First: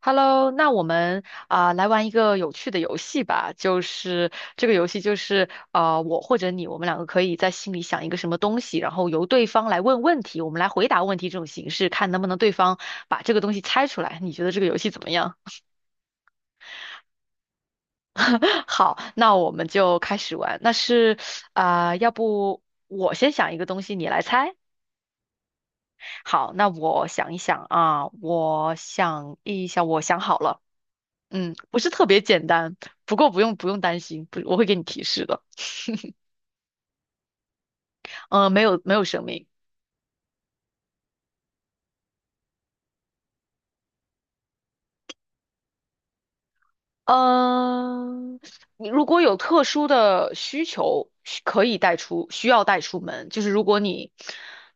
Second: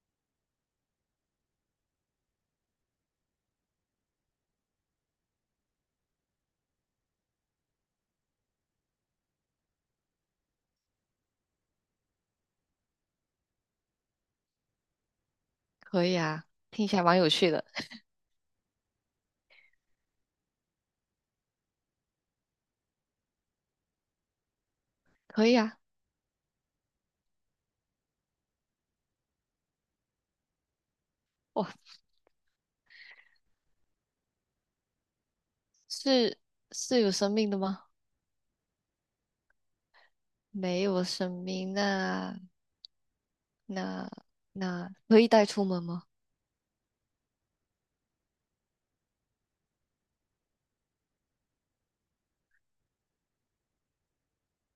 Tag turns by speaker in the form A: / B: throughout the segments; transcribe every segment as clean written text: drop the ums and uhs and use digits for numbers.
A: Hello，那我们啊、来玩一个有趣的游戏吧，就是这个游戏就是我或者你，我们两个可以在心里想一个什么东西，然后由对方来问问题，我们来回答问题这种形式，看能不能对方把这个东西猜出来。你觉得这个游戏怎么样？
B: 可以啊，听起来蛮有趣的。
A: 好，那我们就开始玩。那是啊、要不我先想一个东西，你来猜。
B: 可以啊，
A: 好，那我想一想啊，我想一想，我想好了。嗯，
B: 哇，
A: 不是特别简单，不过不用不用担心，不，我会给你提示的。
B: 是是有生命的吗？
A: 没有没有生命。
B: 没有生命，那那那可以带出门吗？
A: 嗯、你如果有特殊的需求，需要带出门，就是如果你，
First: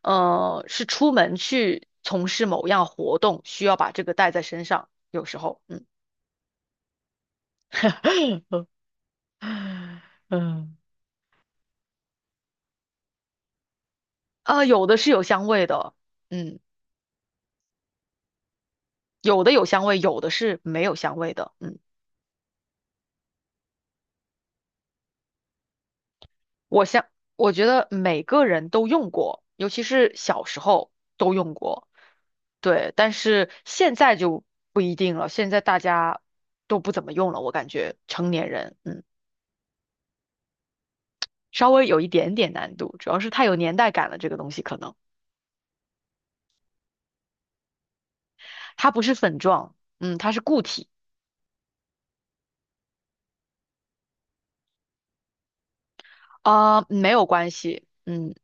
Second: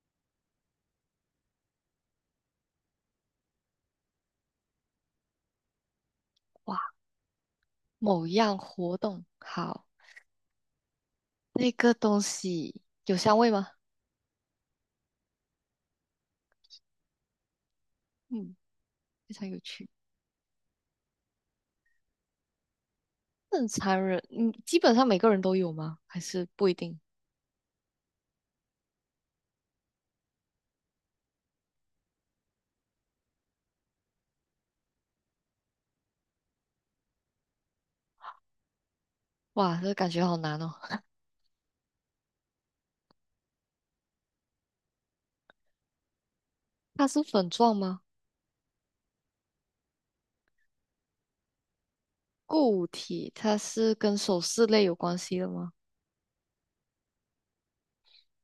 A: 是出门去从事某样活动，需要把这个带在身上，有时候，嗯，
B: 哇，某样活动，好，
A: 嗯，
B: 那个东西有香味吗？
A: 啊、有的是有香味的，嗯，
B: 嗯，非
A: 有
B: 常
A: 的
B: 有
A: 有香
B: 趣。
A: 味，有的是没有香味的，嗯。
B: 正常人，嗯，基本上每个人都有吗？还是不一
A: 我
B: 定？
A: 想，我觉得每个人都用过，尤其是小时候都用过，对。但是现在就不一定了，现在大家都不怎么用了，我感觉成年人，嗯，
B: 哇，这感觉好难哦。
A: 稍微有一点点难度，主要是太有年代感了，这个东西可能
B: 它是粉状吗？
A: 它不是粉状，嗯，它是固体，
B: 固体，它是跟首饰类有关系的吗？
A: 啊、没有关系，嗯。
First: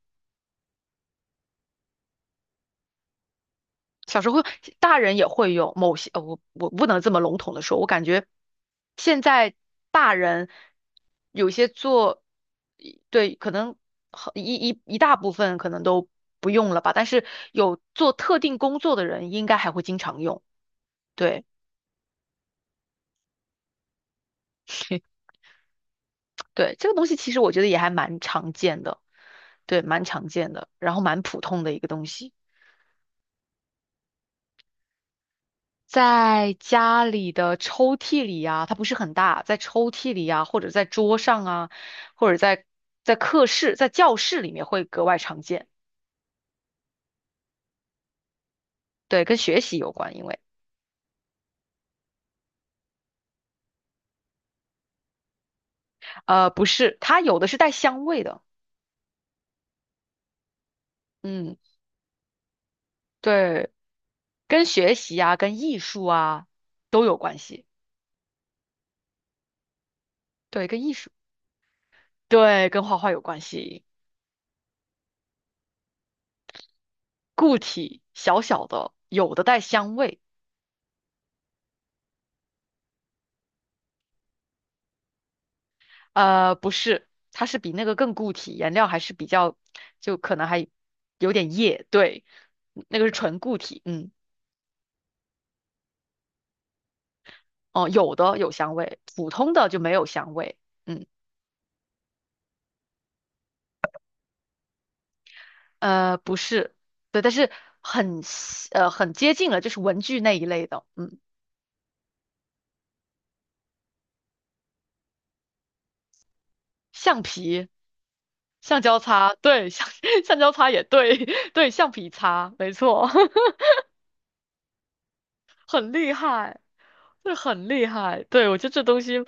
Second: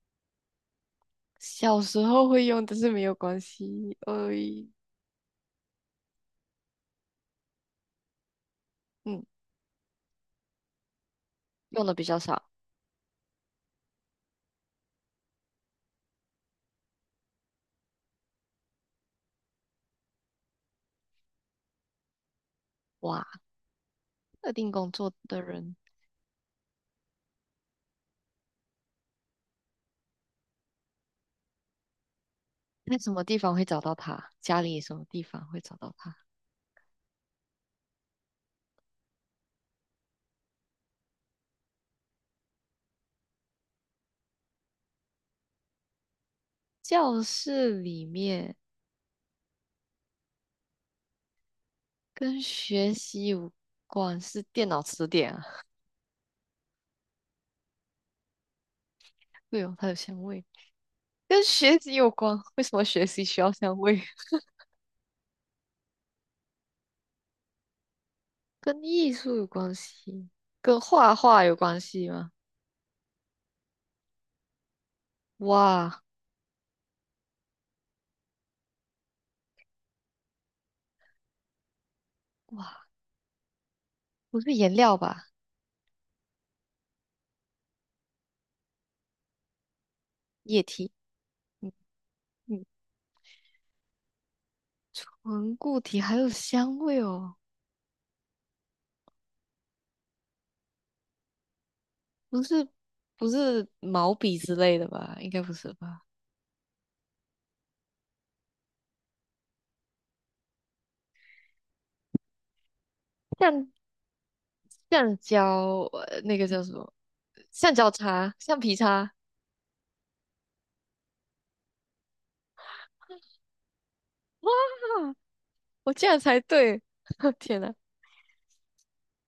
B: 小时候会用，但是没有关系。
A: 小时
B: 呃，
A: 候会大人也会有某些，我不能这么笼统的说，我感觉现
B: 嗯，
A: 在大人有些
B: 用的比较
A: 做，
B: 少。
A: 对，可能很一大部分可能都不用了吧，但是有做特定工作的人应该还会经常用。对
B: 哇，特定工作 的人
A: 对，这个东西其实我觉得也还蛮常见的，对，蛮常见的，然后蛮普通的一个东西。
B: 在什么地方会找到他？家里什么地方会找到他？
A: 在家里的抽屉里呀，它不是很大，在抽屉里呀，或者在桌上啊，或者在课室、在教室里面会格外常见。
B: 教室里面
A: 对，跟学习有关，因为
B: 跟学习有关是电脑词典啊。
A: 不是，它有的是带香味的，
B: 对哦，它有香味，跟
A: 嗯，
B: 学习有关。为什么学习需要
A: 对，
B: 香味？
A: 跟学习啊、跟艺术啊都有关系，
B: 跟艺术有关系，
A: 对，
B: 跟
A: 跟艺术，
B: 画画有关系吗？
A: 对，跟画画有关系。
B: 哇
A: 固体小小的，有的带香味。
B: 哇，不是颜料吧？
A: 不是，它是比那个更固体，颜料还是比较，就可能
B: 液
A: 还
B: 体，
A: 有点
B: 嗯
A: 液，对，
B: 嗯，
A: 那个是纯固体，嗯，
B: 纯固体还有香味哦。
A: 哦，有的有香味，普通的就没有香味，嗯，
B: 不是不是毛笔之类的吧？应该不是吧？
A: 不是，对，但是很很接近了，就是文具那一类的，嗯，
B: 橡橡胶，那个叫什么？
A: 橡皮、
B: 橡胶擦，橡皮
A: 橡胶
B: 擦。
A: 擦，对，橡胶擦也对，对，橡皮擦，没错，
B: 哇，
A: 很
B: 我这
A: 厉
B: 样才
A: 害，
B: 对！
A: 这
B: 天
A: 很
B: 呐，
A: 厉害。对，我觉得这东西，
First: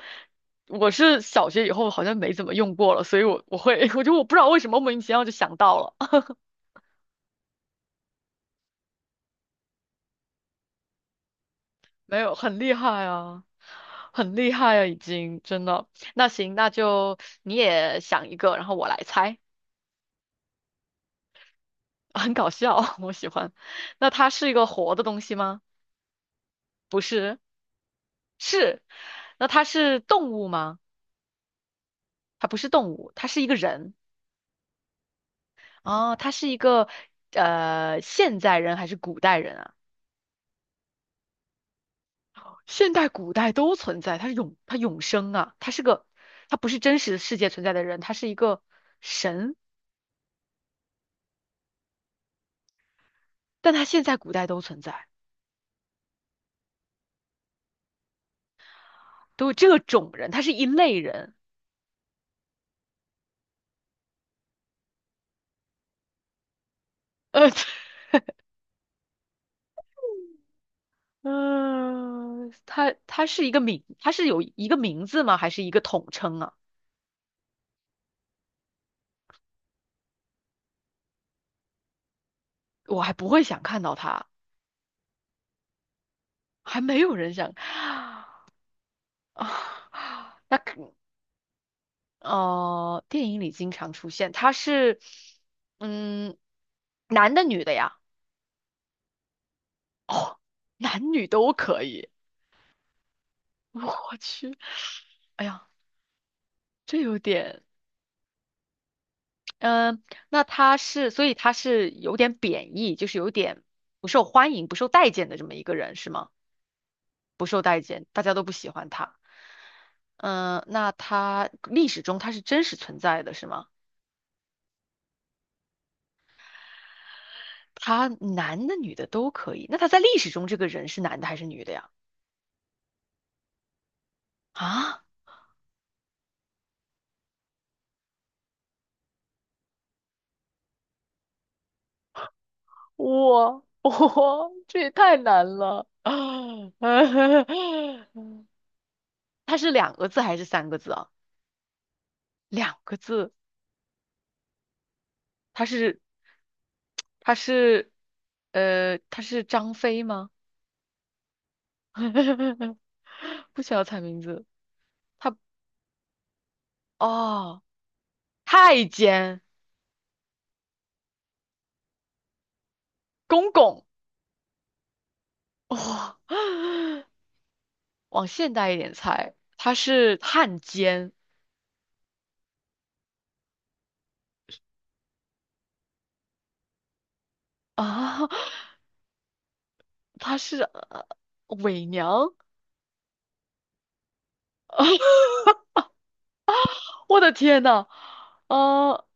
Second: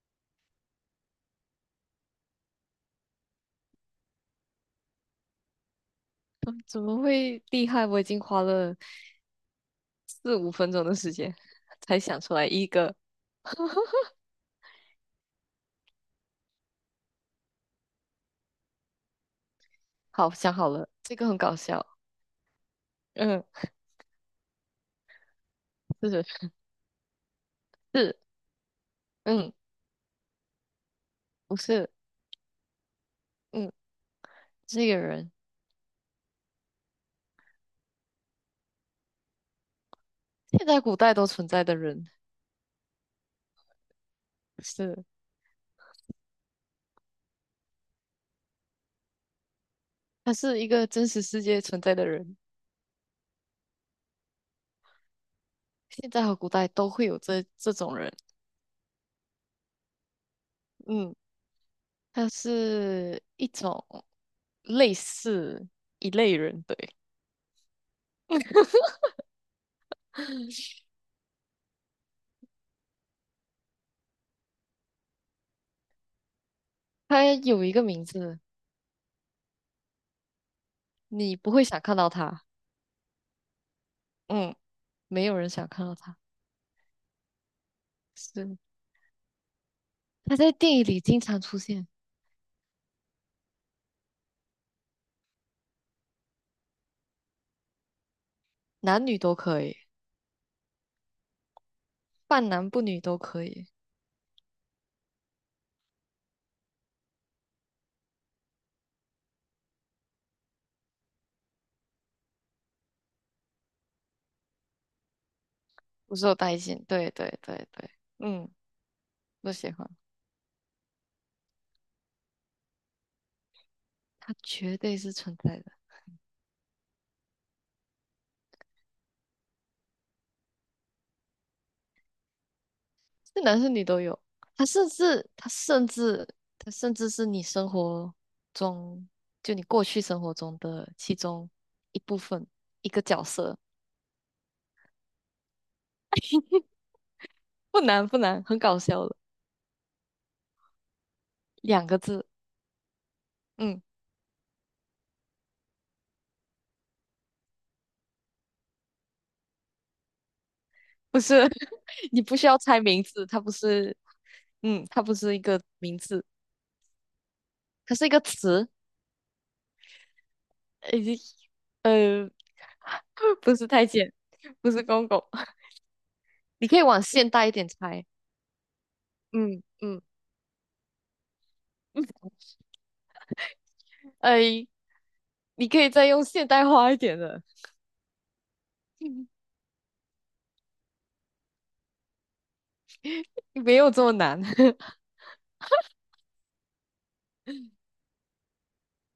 A: 我是小学以后好像没怎么用过了，所以我会，我不知道为什么莫名其妙就想到了，
B: 嗯怎么会厉害？我已经花了四五分钟的时间才
A: 没
B: 想
A: 有，
B: 出来
A: 很
B: 一
A: 厉
B: 个。
A: 害啊，很厉害啊，已经真的。那行，那就你也想一个，然后我来猜，
B: 好，想好了，这个很搞笑。
A: 很搞笑，我喜
B: 嗯，
A: 欢。那它是一个活的东西吗？
B: 是
A: 不是，
B: 是，
A: 是。那
B: 嗯，
A: 它是动物吗？
B: 不是，
A: 它不是动物，它是一个
B: 嗯，
A: 人。
B: 这个人，
A: 哦，他是一个现代人还是古代人啊？
B: 现在古代都存在的人，
A: 现代、古代都存在，他永
B: 是，
A: 生啊，他不是真实世界存在的人，他是一个神，
B: 他是一个真实世界存在的人。
A: 但他现在、古代都存在，
B: 现在和古代都会有这种人，
A: 都有这种人，他是一类
B: 嗯，
A: 人。
B: 他是一种类似一类人，对，
A: 呃，嗯、他是一个名，他是有一个名字吗？还是一个统称啊？
B: 他有一个名字，你不会想看到他，
A: 我还不会想看到他，
B: 嗯，没有人想看到他，
A: 还没有人想
B: 是他
A: 啊。
B: 在
A: 那
B: 电影
A: 可。
B: 里经常出现，
A: 电影里经常出现，他是，嗯，男的女的呀？
B: 男女都可以，
A: 哦，男女都可以。
B: 半男不女都可以，
A: 我去，哎呀，这有点，嗯、那他是，所以他是有点贬义，就是有点不受欢迎、不受待见的这么一个人，是
B: 不
A: 吗？
B: 受待见，对对
A: 不受
B: 对
A: 待
B: 对，
A: 见，大家都
B: 嗯，
A: 不喜欢他。
B: 不喜欢，
A: 嗯、那他历史中他是真实存在的，是吗？
B: 他绝对是存在的。
A: 他男的、女的都可以。那他在历史中这个人是男的还是女的呀？
B: 是男是女都有。他甚
A: 啊？
B: 至他甚至他甚至是你生活中，就你过去生活中的其中一部分，一个角色，
A: 哇 我这也太难了。
B: 不难不难，很搞笑的，
A: 它是两个字还是三个字啊？
B: 两个字，
A: 两个字，
B: 嗯，
A: 它是它是它是张飞吗？
B: 不是，你不需要 猜名字，它不
A: 不需要
B: 是，
A: 猜名字，
B: 嗯，它不是
A: 他
B: 一个名字，
A: 哦，
B: 它是一个词，
A: 太监
B: 呃，呃，
A: 公
B: 不是
A: 公
B: 太监，不是公公，
A: 哇、
B: 你可以往现代一点猜，
A: 往现代一点猜，
B: 嗯
A: 他
B: 嗯，
A: 是汉奸
B: 哎，你可以再用现代化一点的。
A: 啊，他是、伪娘。
B: 没有这么难。
A: 我的天呐，呃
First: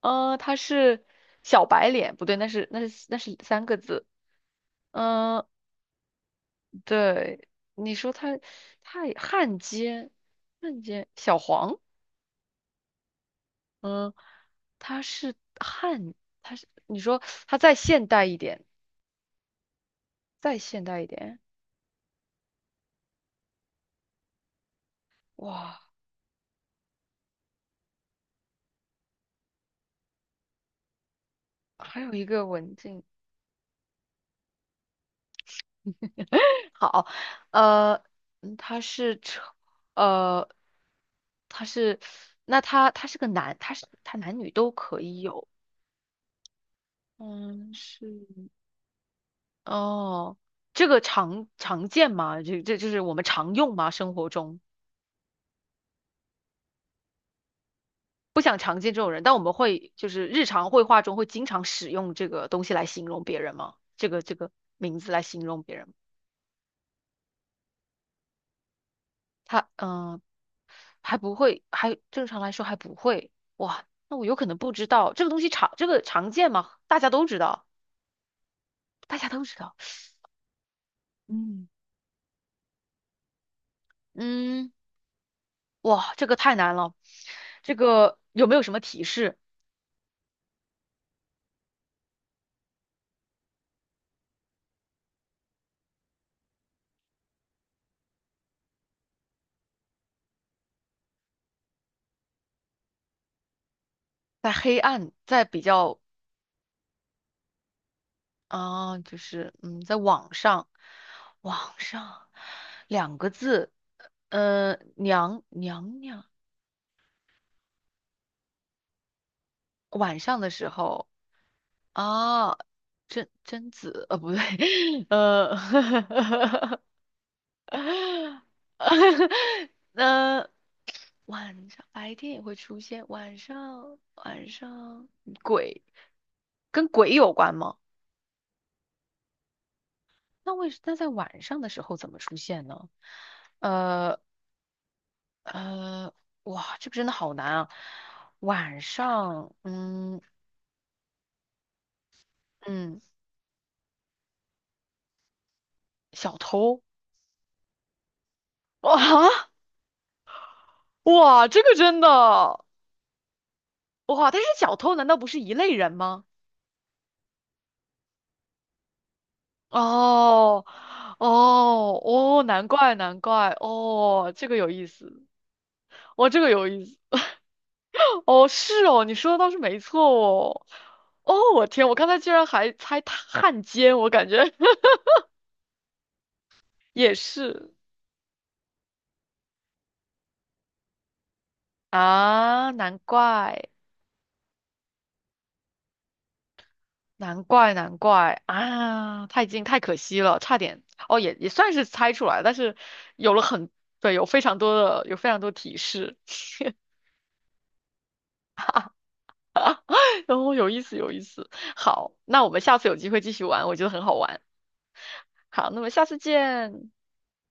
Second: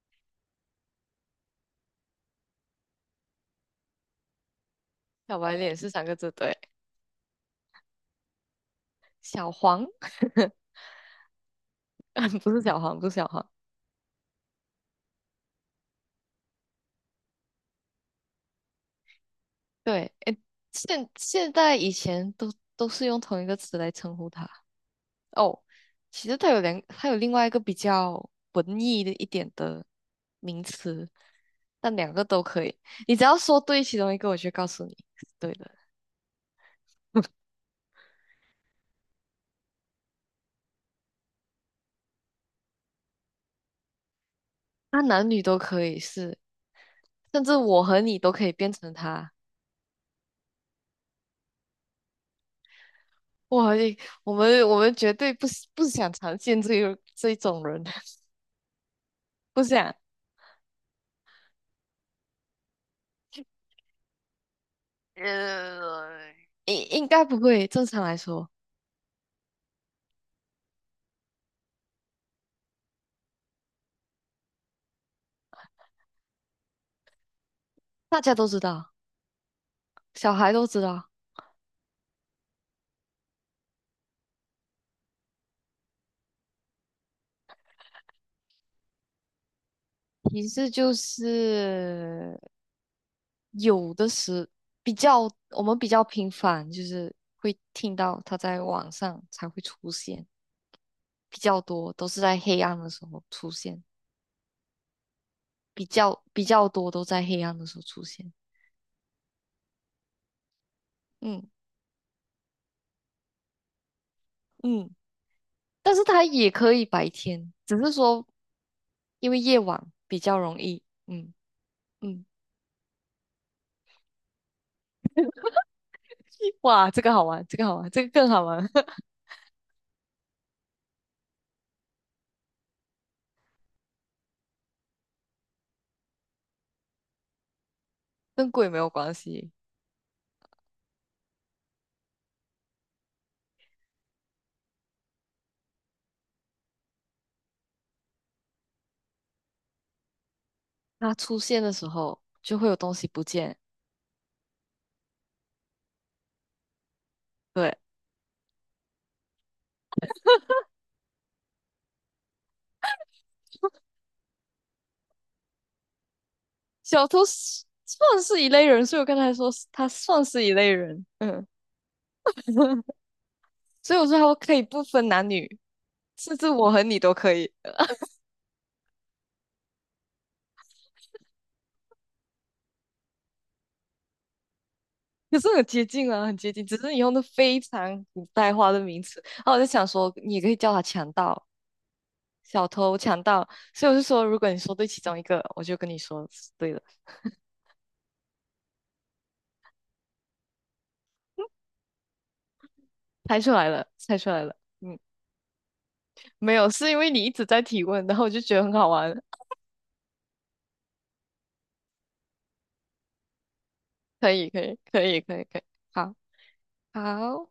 A: 他是小白脸，不对，那是三个字。
B: 小
A: 嗯、
B: 白脸是三个字，对。
A: 对，你说他也
B: 小
A: 汉
B: 黄，
A: 奸，汉奸小黄，
B: 不是小黄，不是小黄。
A: 嗯、他是汉，你说他再现代一点，
B: 对，诶，
A: 再现代一
B: 现
A: 点，
B: 现在以前都是用同一个词来称呼他。哦，
A: 哇，
B: 其实它有两，它有另外一个比较文艺的一点的名词，但
A: 还有
B: 两个
A: 一
B: 都
A: 个
B: 可
A: 文
B: 以。
A: 静。
B: 你只要说对其中一个，我就告诉你是对的。
A: 好，呃，嗯他是成呃，他是，那他是个男，他男女都可
B: 他
A: 以
B: 男女
A: 有，
B: 都可以是，甚至
A: 嗯，
B: 我和你
A: 是，
B: 都可以变成他。
A: 哦，这个常见吗？这就是我们常
B: 哇，
A: 用吗？
B: 诶
A: 生活
B: 我
A: 中
B: 们我们绝对不是不想常见这个这一种人，
A: 不想常见这种人，但我们
B: 不
A: 会
B: 想，
A: 就是日常会话中会经常使用这个东西来形容别人吗？这个名字来形容别人，
B: 应该不会。正常来说，
A: 他嗯、呃还不会，正常来说还不会。哇，那我有可能不知道这个东西常这个常见吗？大家都知道，
B: 大家都知道，
A: 大家都知道。
B: 小孩都知道。
A: 嗯嗯，哇，这个太难了。这个有没有什么提示？
B: 提示就是有的时比较，我们比较频繁，就是会听到他在网上才会出现，比较多都是在黑暗的时候出现，
A: 在黑暗，在比
B: 比
A: 较
B: 较比较多都在黑暗的时候出现。
A: 啊、就是在网上，
B: 嗯
A: 网上两个字，
B: 嗯，
A: 娘
B: 但
A: 娘
B: 是
A: 娘，
B: 他也可以白天，只是说。因为夜晚
A: 晚
B: 比较
A: 上的
B: 容
A: 时
B: 易。
A: 候
B: 嗯嗯，
A: 啊，贞子，不对，呃。
B: 哇，这个好玩，这个好玩，这个更好玩，
A: 那晚上白天也会出现，晚上鬼跟鬼有关吗？
B: 跟鬼没有关系。
A: 那为什那在晚上的时候怎么出现呢？呃呃，哇，这个真的好难啊！晚上，嗯
B: 它出现的时候就会有东
A: 嗯，
B: 西不见。
A: 小偷
B: 对，
A: 哇 哇，这个真的哇，但是小偷难道不是一类人吗？
B: 小偷是算是一类人，所以我刚才说是他算是一
A: 哦，
B: 类人。嗯，
A: 哦，哦，难怪，难怪，
B: 所以我说
A: 哦，
B: 他
A: 这
B: 可
A: 个
B: 以
A: 有
B: 不
A: 意
B: 分
A: 思，
B: 男女，
A: 哦，
B: 甚
A: 这
B: 至
A: 个有
B: 我和
A: 意思，
B: 你都可以。
A: 哦，是哦，你说的倒是没错哦，哦，我天，我刚才居然还猜他汉奸，我感觉
B: 可是很接近啊，很接近，只是 你用
A: 也
B: 的非
A: 是
B: 常古代化的名词。然后我就想说，你也可以叫他强盗，小
A: 啊，
B: 偷、
A: 难
B: 强盗，
A: 怪，
B: 所以我就说，如果你说对其中一个，我就跟你说是对了，
A: 难怪，难怪啊，太近，太可惜了，差点，哦，也算是猜出来，但是有
B: 猜
A: 了
B: 出来
A: 很，
B: 了，
A: 对，
B: 猜出来了。嗯，
A: 有非常多提示，
B: 没有，是因为你一直在提问，然后我就觉得很好玩。
A: 哦，有意思，有意思。好，那我们下次有机会继续玩，我觉得很好
B: 可
A: 玩。
B: 以，可以，可以，可以，可以。
A: 好，那么下
B: 好，
A: 次见。
B: 好。